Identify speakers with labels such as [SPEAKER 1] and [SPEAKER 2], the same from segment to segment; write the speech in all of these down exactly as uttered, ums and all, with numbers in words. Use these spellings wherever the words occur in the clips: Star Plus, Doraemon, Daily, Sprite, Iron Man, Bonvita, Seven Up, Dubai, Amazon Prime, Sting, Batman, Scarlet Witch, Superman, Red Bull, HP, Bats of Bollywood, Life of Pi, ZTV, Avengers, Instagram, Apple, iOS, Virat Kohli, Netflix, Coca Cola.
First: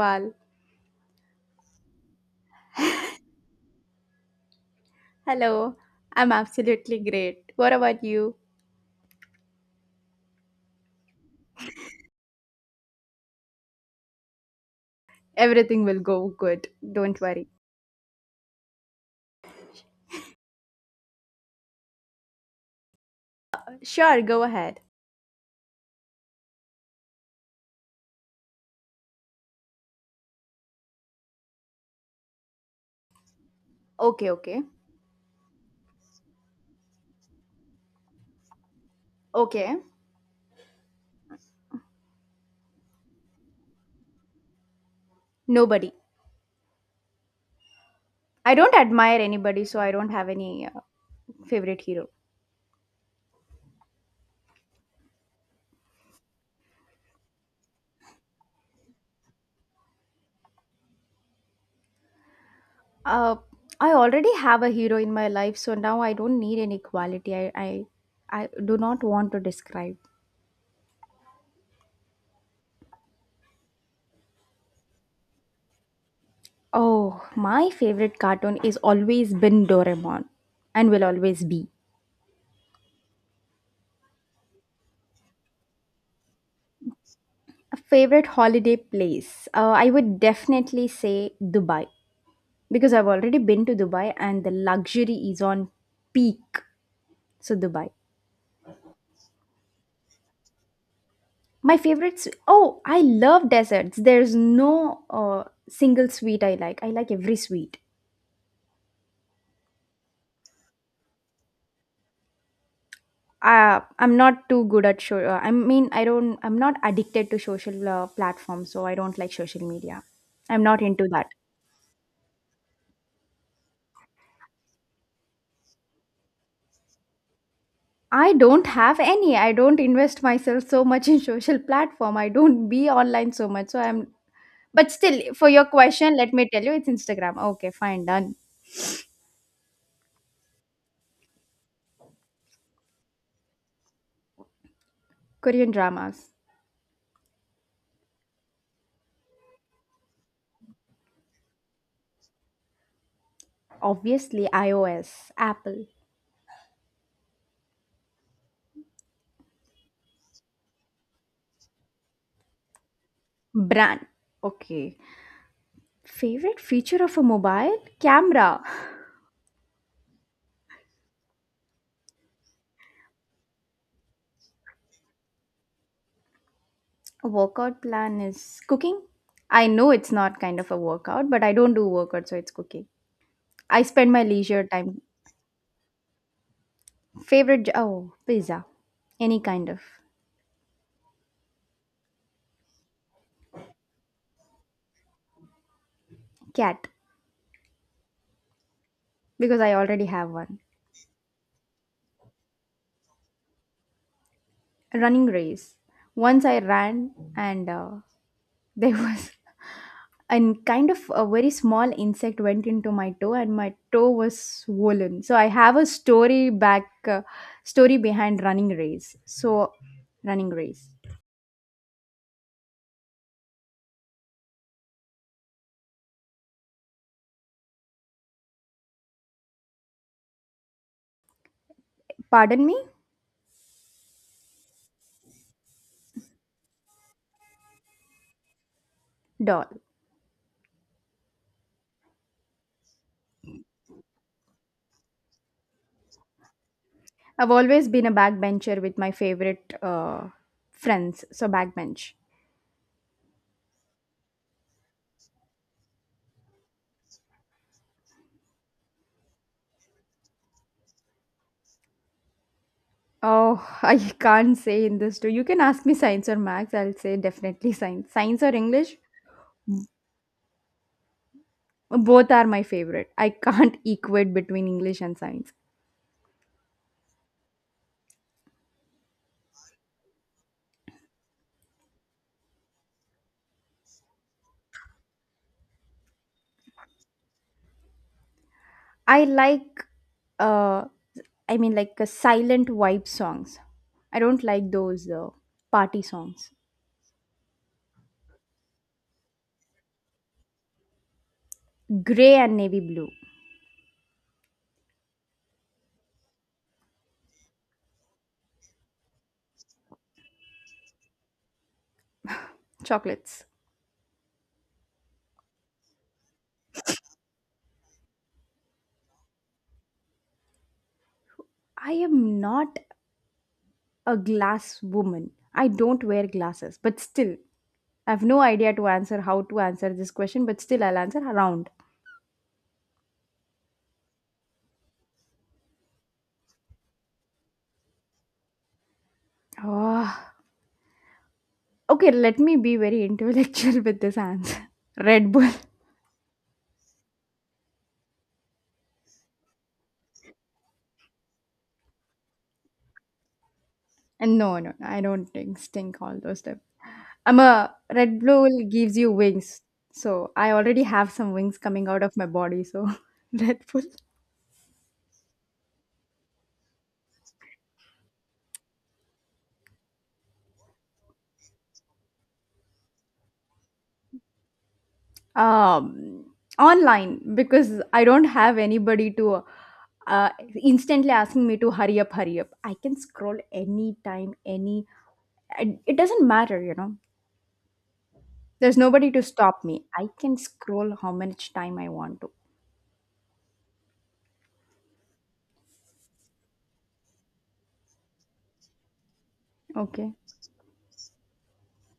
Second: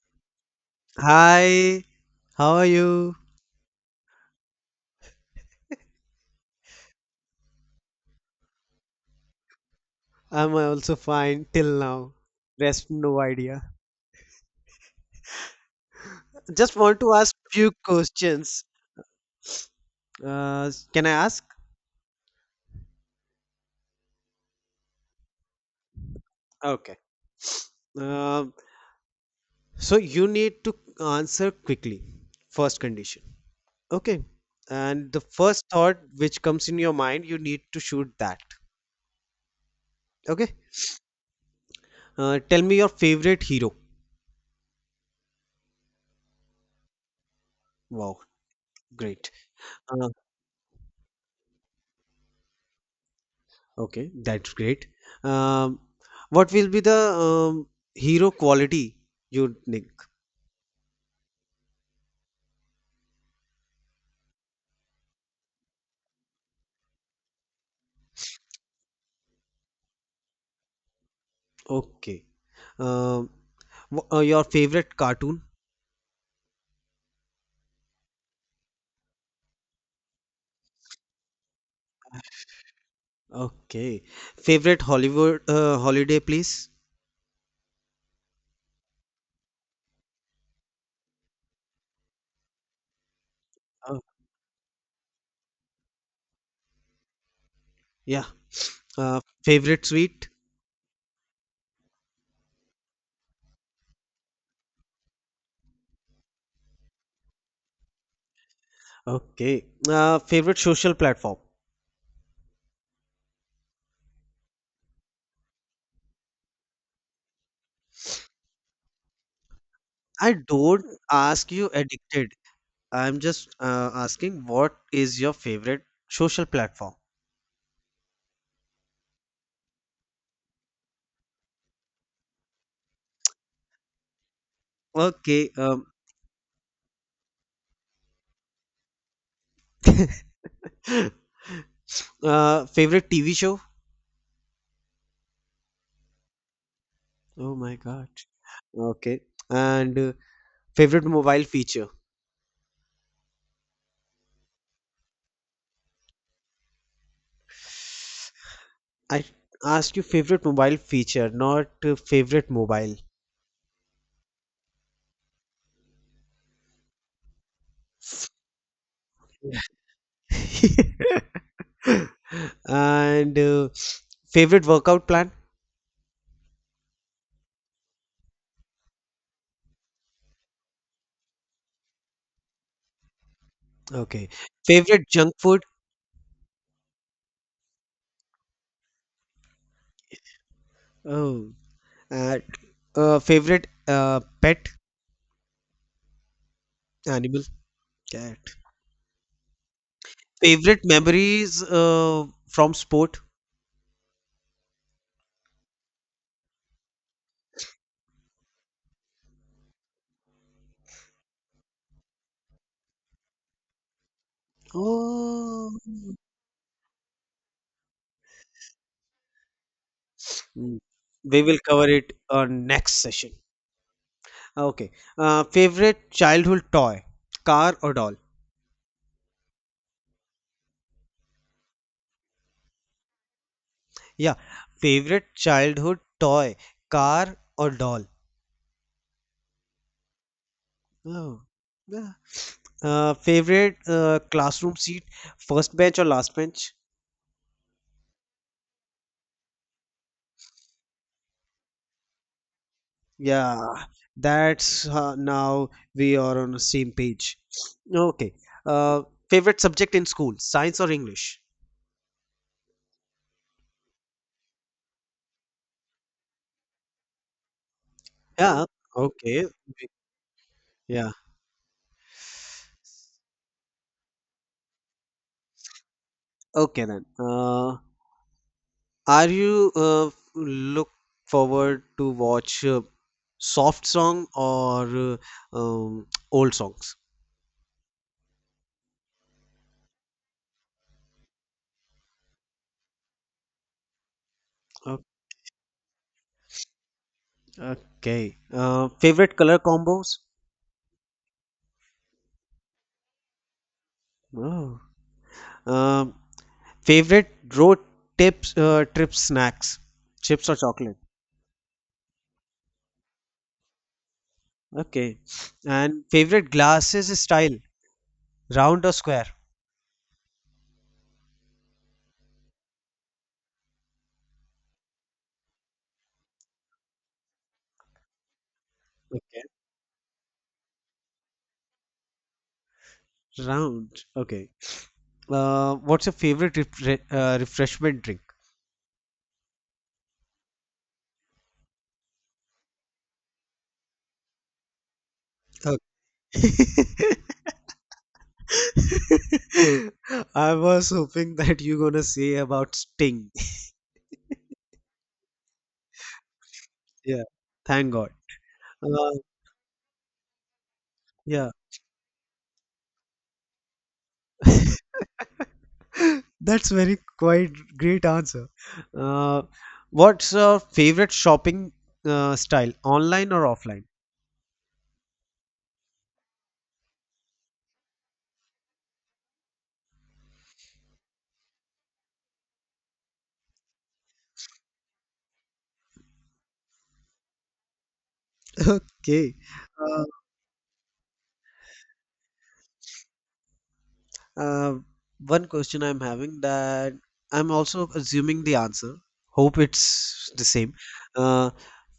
[SPEAKER 1] Pal.
[SPEAKER 2] Hi, how are you?
[SPEAKER 1] Hello. I'm absolutely great. What about you?
[SPEAKER 2] I'm also fine till now. Rest, no idea.
[SPEAKER 1] Everything will go good.
[SPEAKER 2] Just want to
[SPEAKER 1] Don't
[SPEAKER 2] ask
[SPEAKER 1] worry.
[SPEAKER 2] few questions. Uh, can I ask?
[SPEAKER 1] Sure, go ahead.
[SPEAKER 2] Okay. Um so you need to answer quickly. First condition. Okay.
[SPEAKER 1] Okay, okay.
[SPEAKER 2] And the first thought which comes in your mind, you need to shoot that.
[SPEAKER 1] Okay.
[SPEAKER 2] Okay. Uh, tell me your favorite hero.
[SPEAKER 1] Nobody.
[SPEAKER 2] Wow,
[SPEAKER 1] I don't admire
[SPEAKER 2] great.
[SPEAKER 1] anybody, so I
[SPEAKER 2] Uh,
[SPEAKER 1] don't have any uh, favorite hero.
[SPEAKER 2] okay, that's great. Um, what will be the um, hero quality you think?
[SPEAKER 1] Uh, I already have a hero in my life, so now I don't need any quality. I, I, I do not want to describe.
[SPEAKER 2] Okay. Um, wh- uh, your favorite cartoon?
[SPEAKER 1] Oh, my favorite cartoon is always been Doraemon and will always be.
[SPEAKER 2] Okay. Favorite Hollywood uh, holiday place?
[SPEAKER 1] A favorite holiday place? Uh, I would definitely say Dubai because I've already been to
[SPEAKER 2] Uh,
[SPEAKER 1] Dubai and the luxury is on peak. So, Dubai.
[SPEAKER 2] yeah. Uh, favorite sweet?
[SPEAKER 1] My favorites. Oh, I love desserts. There's no uh, single sweet I like. I like every sweet.
[SPEAKER 2] Okay. Uh, favorite social platform?
[SPEAKER 1] Uh, I'm not too good at show. Uh, I mean, I don't. I'm not addicted to social uh, platforms, so I don't like social media.
[SPEAKER 2] I
[SPEAKER 1] I'm not
[SPEAKER 2] don't
[SPEAKER 1] into that.
[SPEAKER 2] ask you addicted. I'm just uh, asking, what is your favorite social platform?
[SPEAKER 1] I don't have any. I don't invest myself so much in social platform. I don't be online so much. So I'm But still for
[SPEAKER 2] Okay.
[SPEAKER 1] your
[SPEAKER 2] Um,
[SPEAKER 1] question, let me tell you it's Instagram. Okay, fine, done.
[SPEAKER 2] uh, favorite T V show?
[SPEAKER 1] Korean dramas.
[SPEAKER 2] Oh my God. Okay. And uh, favorite mobile feature?
[SPEAKER 1] Obviously iOS, Apple,
[SPEAKER 2] I asked you favorite mobile feature, not uh, favorite mobile.
[SPEAKER 1] brand. Okay. Favorite feature of a mobile? Camera.
[SPEAKER 2] And uh, favorite workout plan?
[SPEAKER 1] Workout plan is cooking. I know it's not kind of a workout, but I don't do workout, so it's cooking. I spend my
[SPEAKER 2] Okay.
[SPEAKER 1] leisure time.
[SPEAKER 2] Favorite junk food?
[SPEAKER 1] Favorite j- oh, pizza. Any kind of
[SPEAKER 2] Oh. Uh, uh, favorite uh, pet?
[SPEAKER 1] cat
[SPEAKER 2] Animal? Cat.
[SPEAKER 1] because I already have one.
[SPEAKER 2] Favorite memories uh, from sport?
[SPEAKER 1] A running race. Once I ran, and uh, there was a kind of a very small insect went into my toe, and my toe was swollen. So I
[SPEAKER 2] Oh.
[SPEAKER 1] have a story back, uh, story behind running race. So, running
[SPEAKER 2] Mm.
[SPEAKER 1] race.
[SPEAKER 2] We will cover it on next session. Okay. Uh, favorite childhood toy? Car or doll?
[SPEAKER 1] Pardon me,
[SPEAKER 2] Yeah, favorite childhood toy, car or doll?
[SPEAKER 1] doll.
[SPEAKER 2] Oh, yeah. Uh, favorite uh, classroom seat, first bench or last bench?
[SPEAKER 1] I've always been a backbencher with my favorite uh, friends. So backbench.
[SPEAKER 2] Yeah, that's uh, now we are on the same page. Okay. Uh, favorite subject in school, science or English?
[SPEAKER 1] Oh, I can't say in this too. You can ask me science or maths. I'll say definitely science. Science or
[SPEAKER 2] Yeah,
[SPEAKER 1] English?
[SPEAKER 2] okay. Yeah.
[SPEAKER 1] Both are my favorite. I can't equate between English and science.
[SPEAKER 2] Okay then. Uh, are you uh, look forward to watch uh, soft song or uh, um, old songs?
[SPEAKER 1] I like uh I mean, like, uh, silent vibe songs. I don't like those uh, party songs.
[SPEAKER 2] Okay. Uh, favorite color combos?
[SPEAKER 1] Gray and navy blue.
[SPEAKER 2] Oh. Um, favorite road tips, uh, trip snacks? Chips or chocolate?
[SPEAKER 1] Chocolates.
[SPEAKER 2] Okay. And favorite glasses style? Round or square?
[SPEAKER 1] I am not a glass woman. I don't wear glasses, but still I have no idea to answer
[SPEAKER 2] Okay.
[SPEAKER 1] how to answer this question, but still I'll answer around.
[SPEAKER 2] Round. Okay. Uh, what's your favorite refre- uh, refreshment drink?
[SPEAKER 1] Oh, okay, let me be very intellectual with this answer. Red Bull.
[SPEAKER 2] Okay. I was hoping that you're gonna say about Sting.
[SPEAKER 1] And no, no, no, I don't think stink all those stuff.
[SPEAKER 2] Yeah.
[SPEAKER 1] I'm a
[SPEAKER 2] Thank God.
[SPEAKER 1] Red Bull gives you
[SPEAKER 2] Uh,
[SPEAKER 1] wings. So I already have some
[SPEAKER 2] yeah.
[SPEAKER 1] wings coming out of my body. So Red Bull.
[SPEAKER 2] That's very quite great answer. Uh, what's your favorite shopping uh, style, online or offline?
[SPEAKER 1] Um, online because I don't have anybody to uh, instantly asking me to hurry up, hurry up. I can scroll anytime, any. I- It doesn't matter, you know. There's nobody to
[SPEAKER 2] Okay.
[SPEAKER 1] stop me.
[SPEAKER 2] Uh,
[SPEAKER 1] I can scroll how much time I want to.
[SPEAKER 2] uh, one question I'm having that I'm also assuming the answer. Hope
[SPEAKER 1] Okay.
[SPEAKER 2] it's the same. Uh,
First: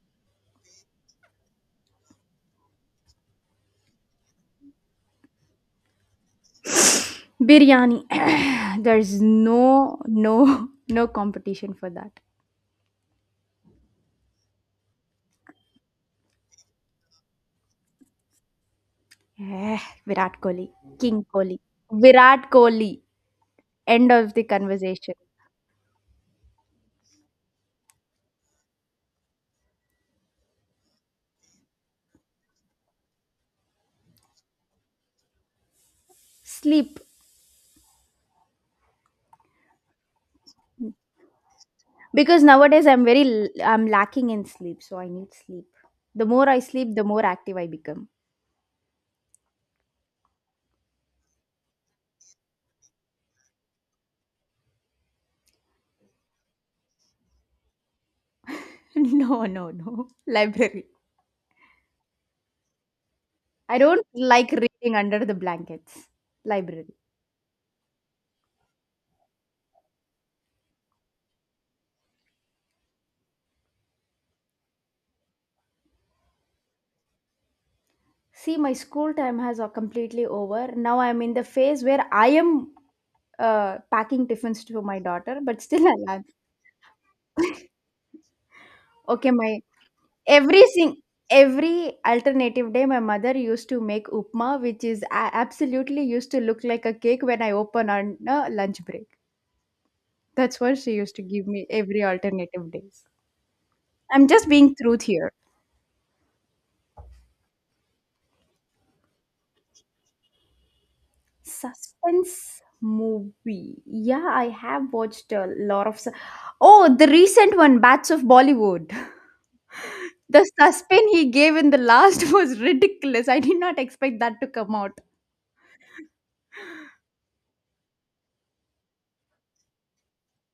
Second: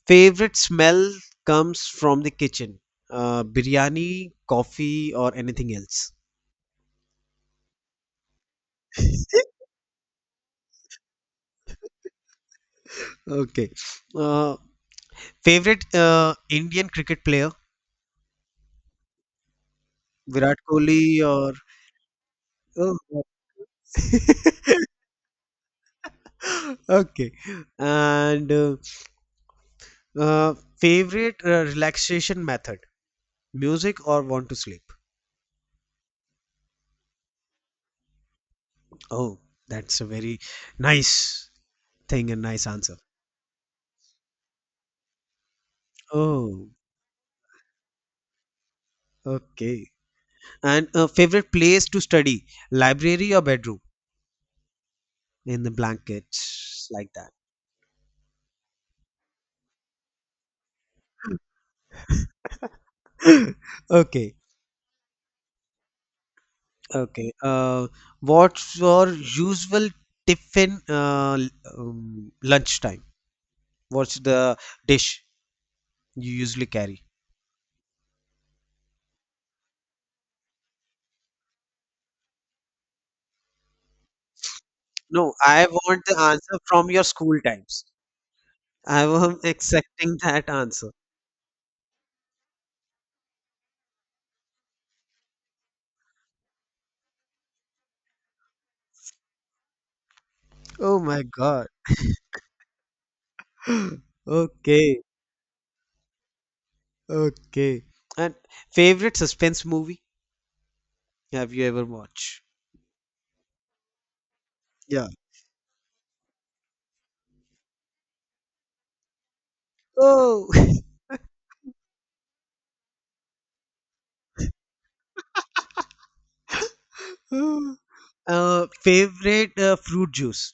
[SPEAKER 2] favorite smell comes from the kitchen. Uh, biryani, coffee, or anything else.
[SPEAKER 1] Biryani. There's no, no, no competition for that.
[SPEAKER 2] Okay. Uh, favorite uh, Indian cricket player?
[SPEAKER 1] Eh, Virat
[SPEAKER 2] Virat
[SPEAKER 1] Kohli, King
[SPEAKER 2] Kohli or
[SPEAKER 1] Kohli, Virat Kohli.
[SPEAKER 2] oh,
[SPEAKER 1] End of the conversation.
[SPEAKER 2] okay. And uh, uh, favorite uh, relaxation method, music or want to sleep?
[SPEAKER 1] Sleep,
[SPEAKER 2] Oh, that's a very nice thing and
[SPEAKER 1] because
[SPEAKER 2] nice
[SPEAKER 1] nowadays
[SPEAKER 2] answer.
[SPEAKER 1] I'm very, l- I'm lacking in sleep, so I need sleep. The more I
[SPEAKER 2] Oh,
[SPEAKER 1] sleep, the more active I become.
[SPEAKER 2] okay. And uh, favorite place to study, library or bedroom? In the blankets, like
[SPEAKER 1] No, no, no. Library.
[SPEAKER 2] that.
[SPEAKER 1] I don't
[SPEAKER 2] Okay,
[SPEAKER 1] like reading under the blankets. Library.
[SPEAKER 2] okay. Uh, what's your usual tiffin uh, l- um, lunchtime? What's the dish you usually carry?
[SPEAKER 1] See, my school time has uh, completely over. Now I'm in the phase where I am uh, packing tiffins to my
[SPEAKER 2] No,
[SPEAKER 1] daughter, but
[SPEAKER 2] I
[SPEAKER 1] still
[SPEAKER 2] want
[SPEAKER 1] I
[SPEAKER 2] the
[SPEAKER 1] am
[SPEAKER 2] answer from your school times. I
[SPEAKER 1] Okay,
[SPEAKER 2] am
[SPEAKER 1] my
[SPEAKER 2] accepting that
[SPEAKER 1] every
[SPEAKER 2] answer.
[SPEAKER 1] sing every alternative day, my mother used to make upma, which is a- absolutely used to look like a cake when I open on a lunch break. That's what she
[SPEAKER 2] Oh
[SPEAKER 1] used to
[SPEAKER 2] my
[SPEAKER 1] give me
[SPEAKER 2] God.
[SPEAKER 1] every alternative days. I'm just being
[SPEAKER 2] Okay.
[SPEAKER 1] truth here.
[SPEAKER 2] Okay. And favorite suspense movie have you ever watched?
[SPEAKER 1] Suspense movie. Yeah, I have
[SPEAKER 2] Yeah.
[SPEAKER 1] watched a lot of. su- Oh, the recent one, Bats of Bollywood. The
[SPEAKER 2] Oh,
[SPEAKER 1] suspense he gave in the last was ridiculous. I did not expect that to come out.
[SPEAKER 2] uh, favorite uh, fruit juice.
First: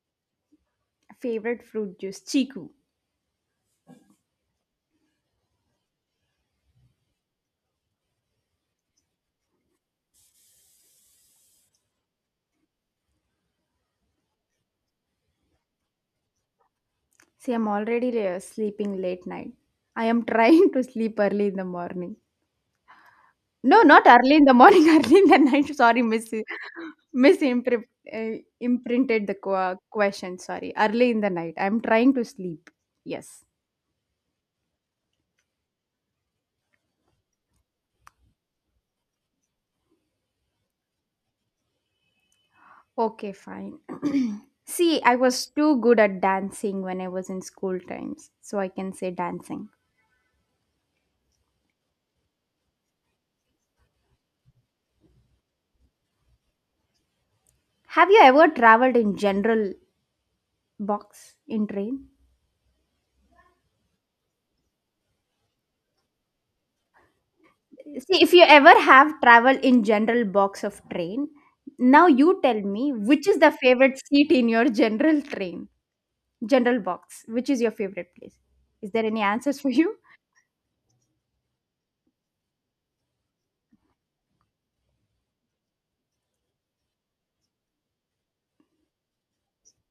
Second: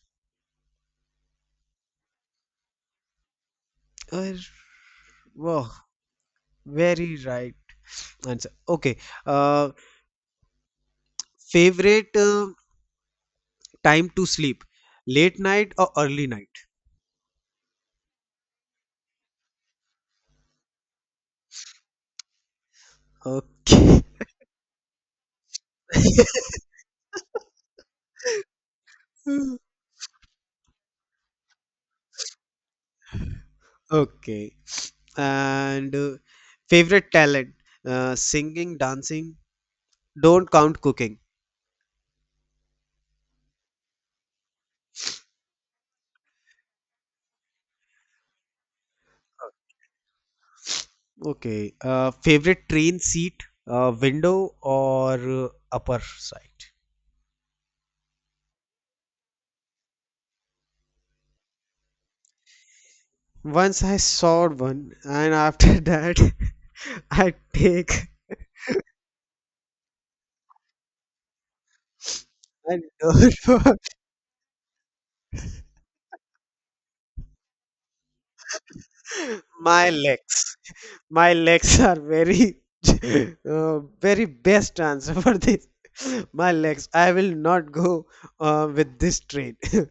[SPEAKER 1] Favorite fruit juice, Chiku.
[SPEAKER 2] Uh, wow, very right answer. Okay. Uh, favorite uh, time to sleep, late night or early night?
[SPEAKER 1] See, I'm already uh, sleeping late night. I am trying to sleep early in the morning. No,
[SPEAKER 2] Okay.
[SPEAKER 1] not early in the morning, early in the night. Sorry, miss, miss uh, imprinted the qu- question. Sorry, early in the night. I'm trying to sleep. Yes.
[SPEAKER 2] Okay. And uh, favorite talent? Uh, singing, dancing. Don't count cooking.
[SPEAKER 1] Okay, fine. See, I was too good at dancing when I was in school times, so I can say dancing.
[SPEAKER 2] Okay. Uh, favorite train seat? Uh, window or uh, upper side?
[SPEAKER 1] Have you ever traveled in general box in train?
[SPEAKER 2] Once I saw one, and after that, I take
[SPEAKER 1] See, if you ever have traveled in general box of train, now you tell
[SPEAKER 2] and
[SPEAKER 1] me which
[SPEAKER 2] don't
[SPEAKER 1] is the
[SPEAKER 2] for
[SPEAKER 1] favorite seat in your general train, general box. Which is your favorite place? Is there any answers for
[SPEAKER 2] my
[SPEAKER 1] you?
[SPEAKER 2] legs. My legs are very uh, very best answer for this my legs, I will not go uh, with this train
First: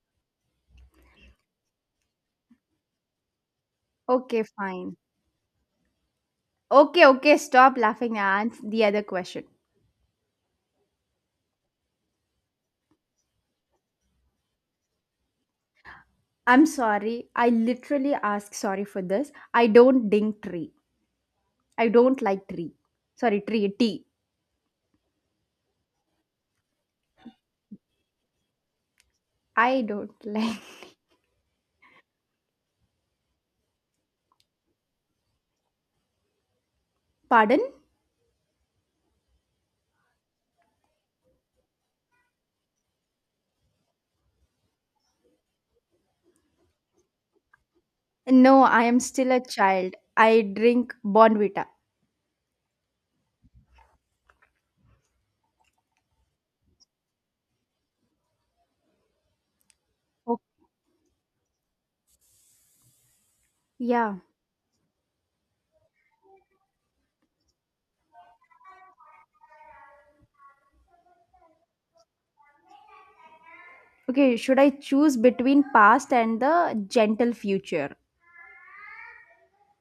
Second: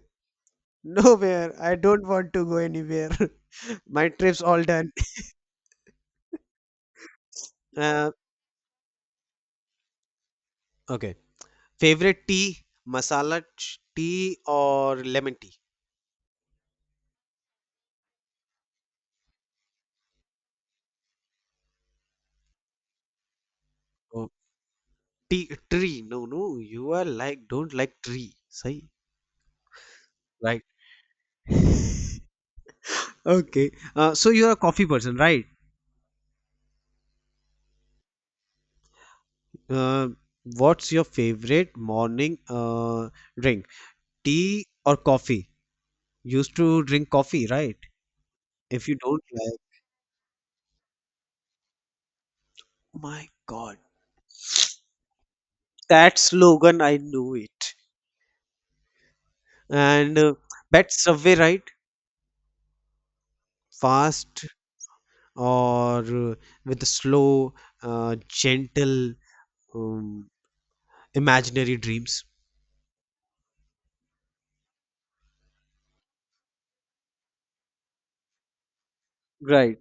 [SPEAKER 2] nowhere. I don't want to go anywhere. My trip's
[SPEAKER 1] Okay,
[SPEAKER 2] all done.
[SPEAKER 1] fine. Okay, okay, stop
[SPEAKER 2] Uh,
[SPEAKER 1] laughing and answer the other question.
[SPEAKER 2] okay, favorite tea, masala ch- tea or lemon tea?
[SPEAKER 1] I'm sorry. I literally ask sorry for this. I don't ding tree. I don't like tree. Sorry, tree, tea.
[SPEAKER 2] Oh, tea tree. No, no, you are like don't like tree, say.
[SPEAKER 1] I don't like.
[SPEAKER 2] Right. Okay. Uh, so you're a coffee person, right?
[SPEAKER 1] Pardon?
[SPEAKER 2] Uh, what's your favorite morning uh, drink? Tea or coffee? Used to drink coffee, right?
[SPEAKER 1] No, I
[SPEAKER 2] If you
[SPEAKER 1] am
[SPEAKER 2] don't
[SPEAKER 1] still a
[SPEAKER 2] like,
[SPEAKER 1] child. I drink Bonvita.
[SPEAKER 2] oh my God, that slogan, I knew it. And uh,
[SPEAKER 1] Oh,
[SPEAKER 2] bet Subway, right?
[SPEAKER 1] yeah.
[SPEAKER 2] Fast or uh, with slow, uh, gentle, um, imaginary dreams.
[SPEAKER 1] Okay, should I choose between past and the gentle future?
[SPEAKER 2] Right.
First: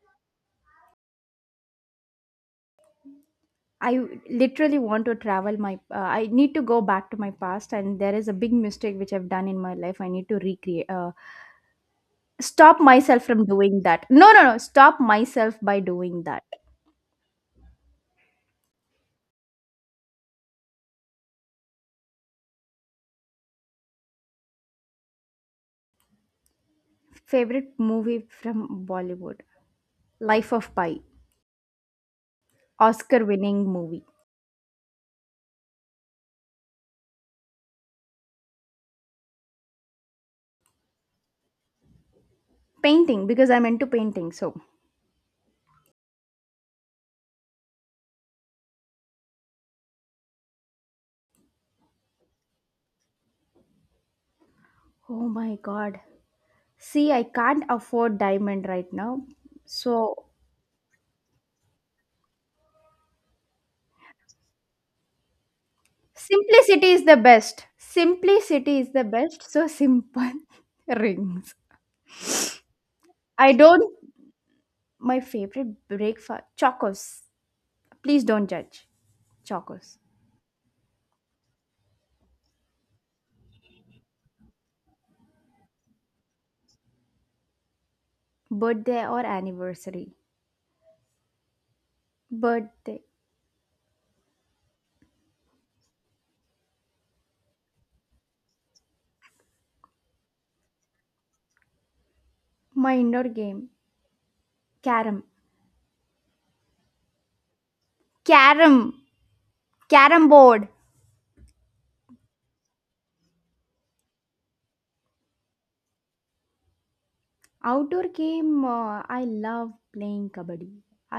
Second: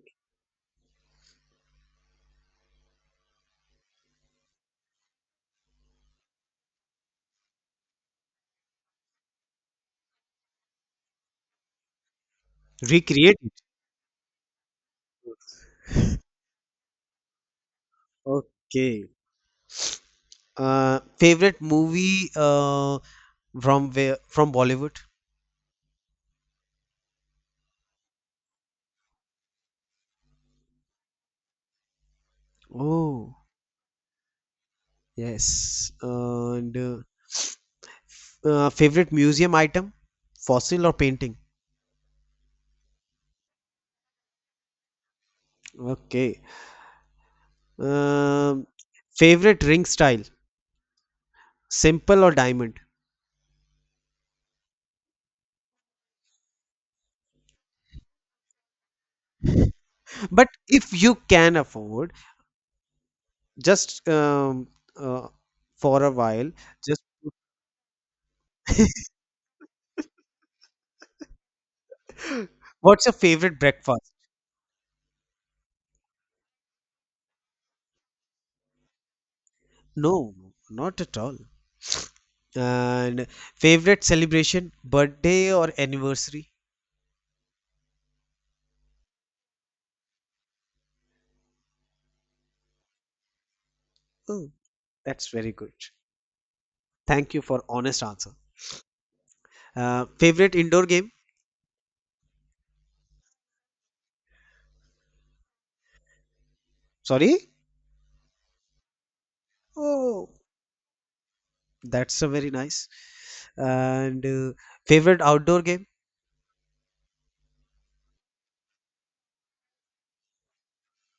[SPEAKER 1] I literally want to travel my. Uh, I need to go back to my past, and there is a big mistake which I've done in my life. I need to recreate. Uh, stop myself
[SPEAKER 2] Recreate
[SPEAKER 1] from
[SPEAKER 2] it.
[SPEAKER 1] doing that. No, no, no. Stop myself by doing that.
[SPEAKER 2] Okay. Uh, favorite movie uh, from where, from Bollywood?
[SPEAKER 1] Favorite movie from Bollywood? Life of Pi. Oscar
[SPEAKER 2] Oh.
[SPEAKER 1] winning movie.
[SPEAKER 2] Yes. And uh, uh, favorite museum item? Fossil or painting?
[SPEAKER 1] Painting because I'm into painting. So,
[SPEAKER 2] Okay. Um, favorite ring style? Simple or diamond?
[SPEAKER 1] oh my god. See, I can't afford diamond right now. So,
[SPEAKER 2] But if you can afford, just um, uh, for a while,
[SPEAKER 1] simplicity
[SPEAKER 2] just
[SPEAKER 1] is the best. Simplicity is the best. So, simple rings.
[SPEAKER 2] what's your
[SPEAKER 1] I
[SPEAKER 2] favorite
[SPEAKER 1] don't.
[SPEAKER 2] breakfast?
[SPEAKER 1] My favorite breakfast. Chocos. Please don't judge. Chocos.
[SPEAKER 2] No, not at all. And favorite celebration, birthday or anniversary?
[SPEAKER 1] Birthday or anniversary? Birthday.
[SPEAKER 2] Oh, that's very good. Thank you for honest answer. Uh, favorite indoor game?
[SPEAKER 1] My indoor game, carom.
[SPEAKER 2] Sorry?
[SPEAKER 1] Carom. Carom
[SPEAKER 2] Oh,
[SPEAKER 1] board.
[SPEAKER 2] that's a very nice. And uh, favorite outdoor game?
[SPEAKER 1] Outdoor game, uh, I love playing kabaddi.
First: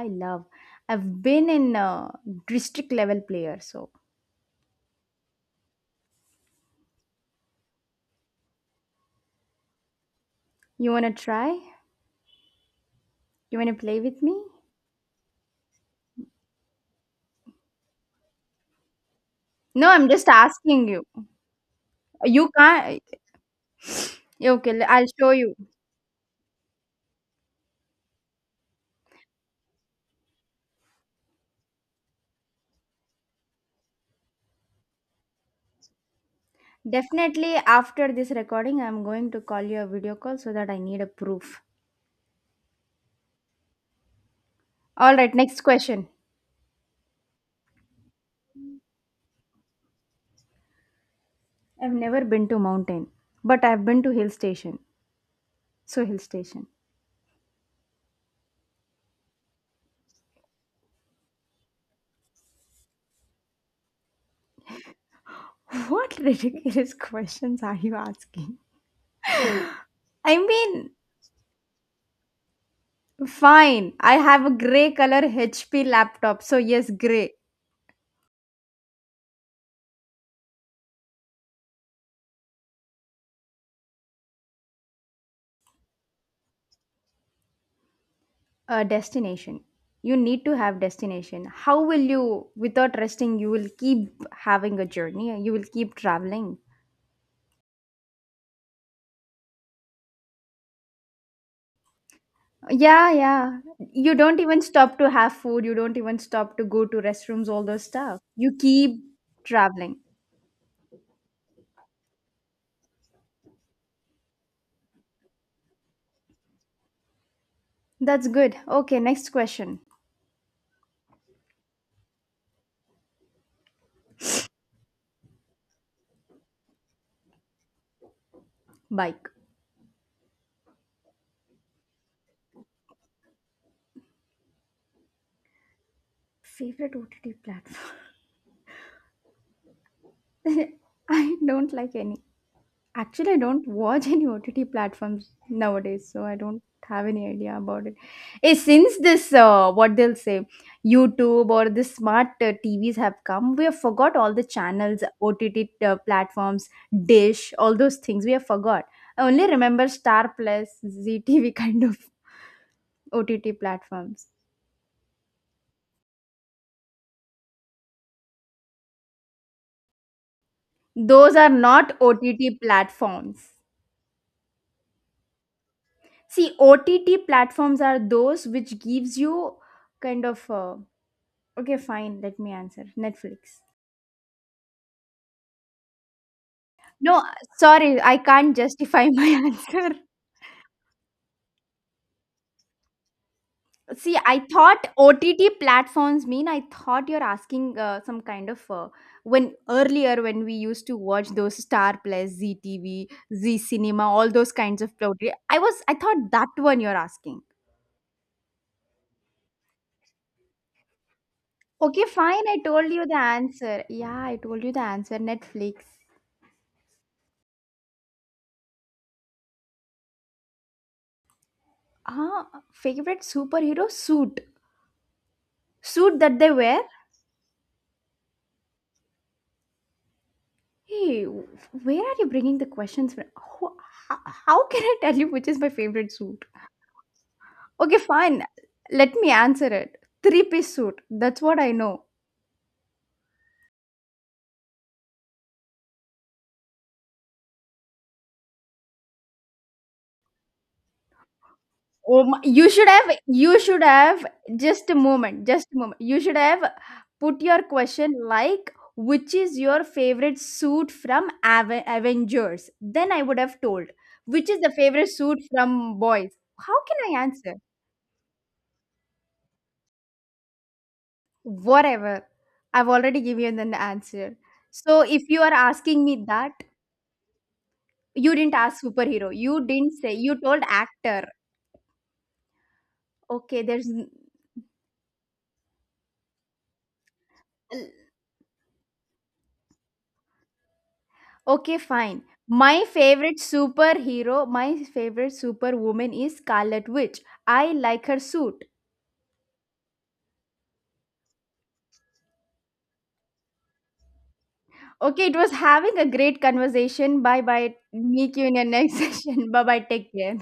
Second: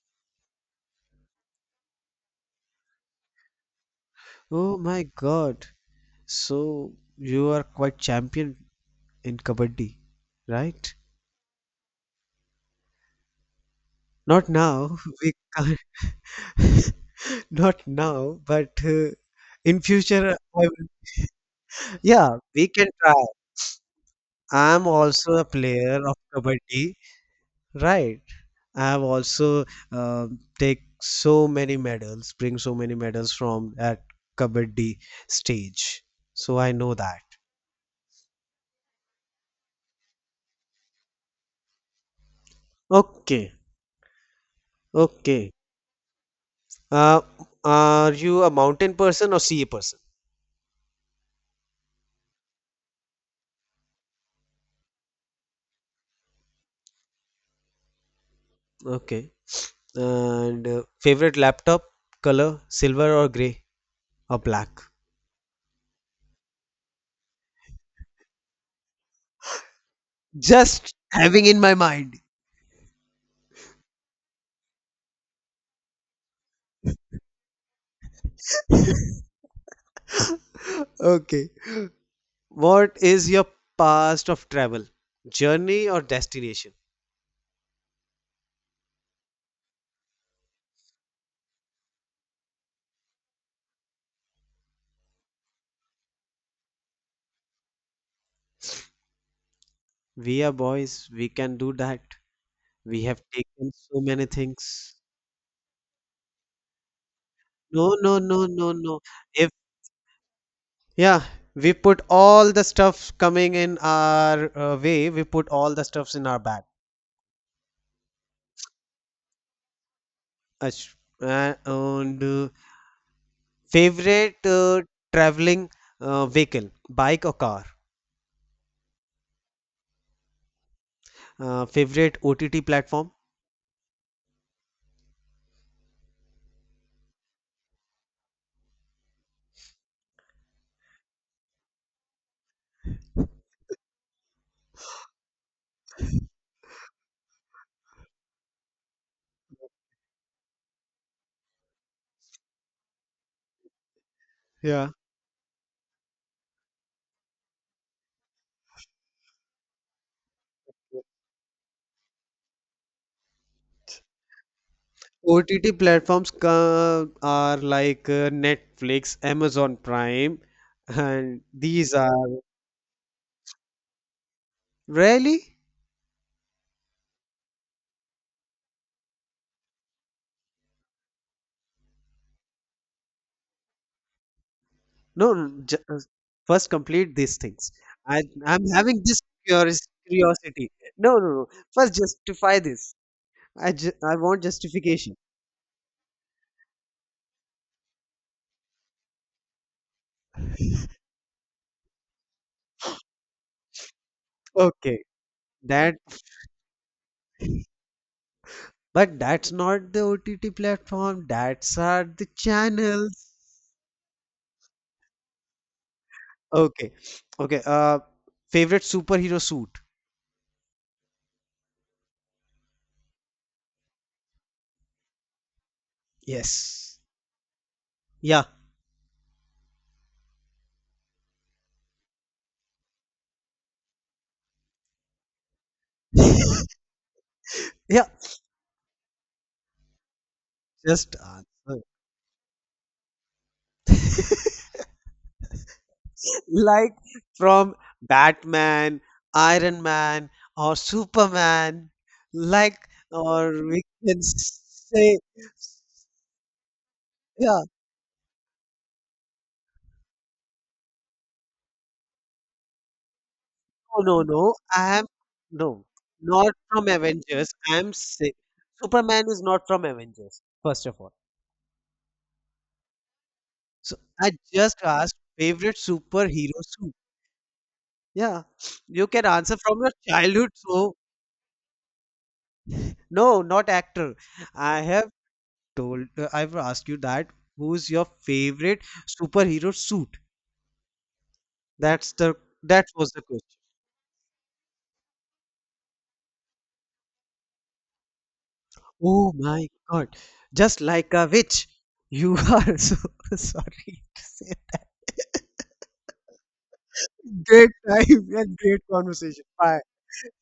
[SPEAKER 1] I love. I've been in uh, district level player, so
[SPEAKER 2] Oh my God. So you are quite champion in kabaddi,
[SPEAKER 1] you
[SPEAKER 2] right?
[SPEAKER 1] want to try? You want to play with me?
[SPEAKER 2] Not now. We can't. Not now, but uh, in
[SPEAKER 1] No, I'm just
[SPEAKER 2] future, I
[SPEAKER 1] asking
[SPEAKER 2] will-
[SPEAKER 1] you.
[SPEAKER 2] yeah,
[SPEAKER 1] You
[SPEAKER 2] we can
[SPEAKER 1] can't.
[SPEAKER 2] try.
[SPEAKER 1] Okay,
[SPEAKER 2] I'm
[SPEAKER 1] i i'll show
[SPEAKER 2] also a
[SPEAKER 1] you.
[SPEAKER 2] player of kabaddi, right? I have also uh, take so many medals, bring so many medals from at kabaddi stage. So I know that.
[SPEAKER 1] Definitely after this recording, I'm going to call you a video call so that I need a proof.
[SPEAKER 2] Okay,
[SPEAKER 1] All right,
[SPEAKER 2] okay.
[SPEAKER 1] next question.
[SPEAKER 2] Uh, are you a mountain person or sea person?
[SPEAKER 1] I've never been to mountain, but I've been to hill station. So hill station.
[SPEAKER 2] Okay. And uh, favorite laptop color, silver or gray or black?
[SPEAKER 1] What ridiculous questions are you asking? I mean,
[SPEAKER 2] Just having in my mind.
[SPEAKER 1] fine. I have a gray color H P laptop, so yes, gray.
[SPEAKER 2] Okay. What is your past of travel? Journey or destination?
[SPEAKER 1] A destination. You need to have destination. How will you, without resting, you will keep having a journey. You will keep traveling.
[SPEAKER 2] We are boys, we can do that. We
[SPEAKER 1] Yeah,
[SPEAKER 2] have
[SPEAKER 1] yeah.
[SPEAKER 2] taken so
[SPEAKER 1] You
[SPEAKER 2] many
[SPEAKER 1] don't even
[SPEAKER 2] things.
[SPEAKER 1] stop to have food. You don't even stop to go to restrooms. All those
[SPEAKER 2] No, no,
[SPEAKER 1] stuff.
[SPEAKER 2] no,
[SPEAKER 1] You
[SPEAKER 2] no, no.
[SPEAKER 1] keep
[SPEAKER 2] If
[SPEAKER 1] traveling.
[SPEAKER 2] yeah, we put all the stuff coming in our uh, way. We put all the stuffs in our bag.
[SPEAKER 1] That's good. Okay, next question.
[SPEAKER 2] Ash- uh, and uh, favorite uh, traveling uh, vehicle, bike or car.
[SPEAKER 1] Bike.
[SPEAKER 2] Uh, favorite O T T platform.
[SPEAKER 1] Favorite O T T platform? I don't like any. Actually, I don't watch any O T T platforms nowadays, so I don't have any idea about it. Eh, since this, uh, what they'll say, YouTube or the smart uh, T Vs have come, we have forgot all the
[SPEAKER 2] Yeah.
[SPEAKER 1] channels, O T T uh, platforms, Dish, all those things we have forgot. I only remember Star Plus, Z T V kind of O T T platforms.
[SPEAKER 2] O T T platforms ca- are like uh, Netflix, Amazon Prime,
[SPEAKER 1] Those
[SPEAKER 2] and
[SPEAKER 1] are
[SPEAKER 2] these
[SPEAKER 1] not
[SPEAKER 2] are
[SPEAKER 1] O T T platforms.
[SPEAKER 2] really
[SPEAKER 1] See, O T T platforms are those which gives you kind of uh, okay, fine, let me answer. Netflix.
[SPEAKER 2] No, no, ju- uh, first complete
[SPEAKER 1] No,
[SPEAKER 2] these things.
[SPEAKER 1] sorry, I
[SPEAKER 2] I,
[SPEAKER 1] can't
[SPEAKER 2] I'm having
[SPEAKER 1] justify
[SPEAKER 2] this
[SPEAKER 1] my
[SPEAKER 2] curios-
[SPEAKER 1] answer.
[SPEAKER 2] curiosity. No, no, no. First justify this. I, ju- I
[SPEAKER 1] See,
[SPEAKER 2] want
[SPEAKER 1] I thought
[SPEAKER 2] justification.
[SPEAKER 1] O T T platforms mean I thought you're asking uh, some kind of uh, when earlier when we used to watch those Star Plus, Z T V, Cinema, all those kinds of
[SPEAKER 2] Okay.
[SPEAKER 1] plot. I was I
[SPEAKER 2] That,
[SPEAKER 1] thought that one you're asking.
[SPEAKER 2] but that's not the O T T platform. That's are
[SPEAKER 1] Okay,
[SPEAKER 2] the
[SPEAKER 1] fine. I told you the
[SPEAKER 2] channels.
[SPEAKER 1] answer. Yeah, I told you the answer. Netflix.
[SPEAKER 2] Okay. Okay. Uh, favorite superhero suit.
[SPEAKER 1] Ah, Favorite superhero suit. Suit that they wear.
[SPEAKER 2] Yes. Yeah.
[SPEAKER 1] Hey, where are you bringing the questions from? How, how how can I tell you which is my favorite suit? Okay,
[SPEAKER 2] Yeah.
[SPEAKER 1] fine. Let me answer it. Three piece suit.
[SPEAKER 2] Just
[SPEAKER 1] That's what I
[SPEAKER 2] answer,
[SPEAKER 1] know.
[SPEAKER 2] like, from Batman, Iron Man, or Superman,
[SPEAKER 1] Oh my, you
[SPEAKER 2] like,
[SPEAKER 1] should have
[SPEAKER 2] or
[SPEAKER 1] you
[SPEAKER 2] we
[SPEAKER 1] should
[SPEAKER 2] can
[SPEAKER 1] have just a
[SPEAKER 2] say,
[SPEAKER 1] moment, just a moment. You should have put
[SPEAKER 2] yeah,
[SPEAKER 1] your question like which is your favorite suit from Ave- Avengers? Then I would have told
[SPEAKER 2] no, no,
[SPEAKER 1] which
[SPEAKER 2] no,
[SPEAKER 1] is the
[SPEAKER 2] I am,
[SPEAKER 1] favorite suit
[SPEAKER 2] no,
[SPEAKER 1] from boys.
[SPEAKER 2] not
[SPEAKER 1] How
[SPEAKER 2] from
[SPEAKER 1] can I
[SPEAKER 2] Avengers.
[SPEAKER 1] answer?
[SPEAKER 2] I am saying Superman is not from Avengers, first of all.
[SPEAKER 1] Whatever. I've already given an
[SPEAKER 2] So I
[SPEAKER 1] answer.
[SPEAKER 2] just
[SPEAKER 1] So
[SPEAKER 2] asked
[SPEAKER 1] if you are
[SPEAKER 2] favorite
[SPEAKER 1] asking me that,
[SPEAKER 2] superhero suit.
[SPEAKER 1] you
[SPEAKER 2] Yeah,
[SPEAKER 1] didn't ask
[SPEAKER 2] you can
[SPEAKER 1] superhero.
[SPEAKER 2] answer
[SPEAKER 1] You
[SPEAKER 2] from your
[SPEAKER 1] didn't say you
[SPEAKER 2] childhood.
[SPEAKER 1] told
[SPEAKER 2] So,
[SPEAKER 1] actor.
[SPEAKER 2] no,
[SPEAKER 1] Okay,
[SPEAKER 2] not
[SPEAKER 1] there's
[SPEAKER 2] actor. I have told uh, I've asked you that, who's
[SPEAKER 1] n-
[SPEAKER 2] your favorite superhero suit?
[SPEAKER 1] Okay,
[SPEAKER 2] That's
[SPEAKER 1] fine.
[SPEAKER 2] the that
[SPEAKER 1] My
[SPEAKER 2] was the
[SPEAKER 1] favorite
[SPEAKER 2] question.
[SPEAKER 1] superhero, my favorite superwoman is Scarlet Witch. I like her suit.
[SPEAKER 2] Oh my god. Just like a witch. You are so sorry to say.
[SPEAKER 1] Okay, it was having a great conversation. Bye
[SPEAKER 2] Great
[SPEAKER 1] bye.
[SPEAKER 2] time
[SPEAKER 1] Meet you in
[SPEAKER 2] and
[SPEAKER 1] your
[SPEAKER 2] great
[SPEAKER 1] next
[SPEAKER 2] conversation.
[SPEAKER 1] session. Bye
[SPEAKER 2] Bye.
[SPEAKER 1] bye. Take care.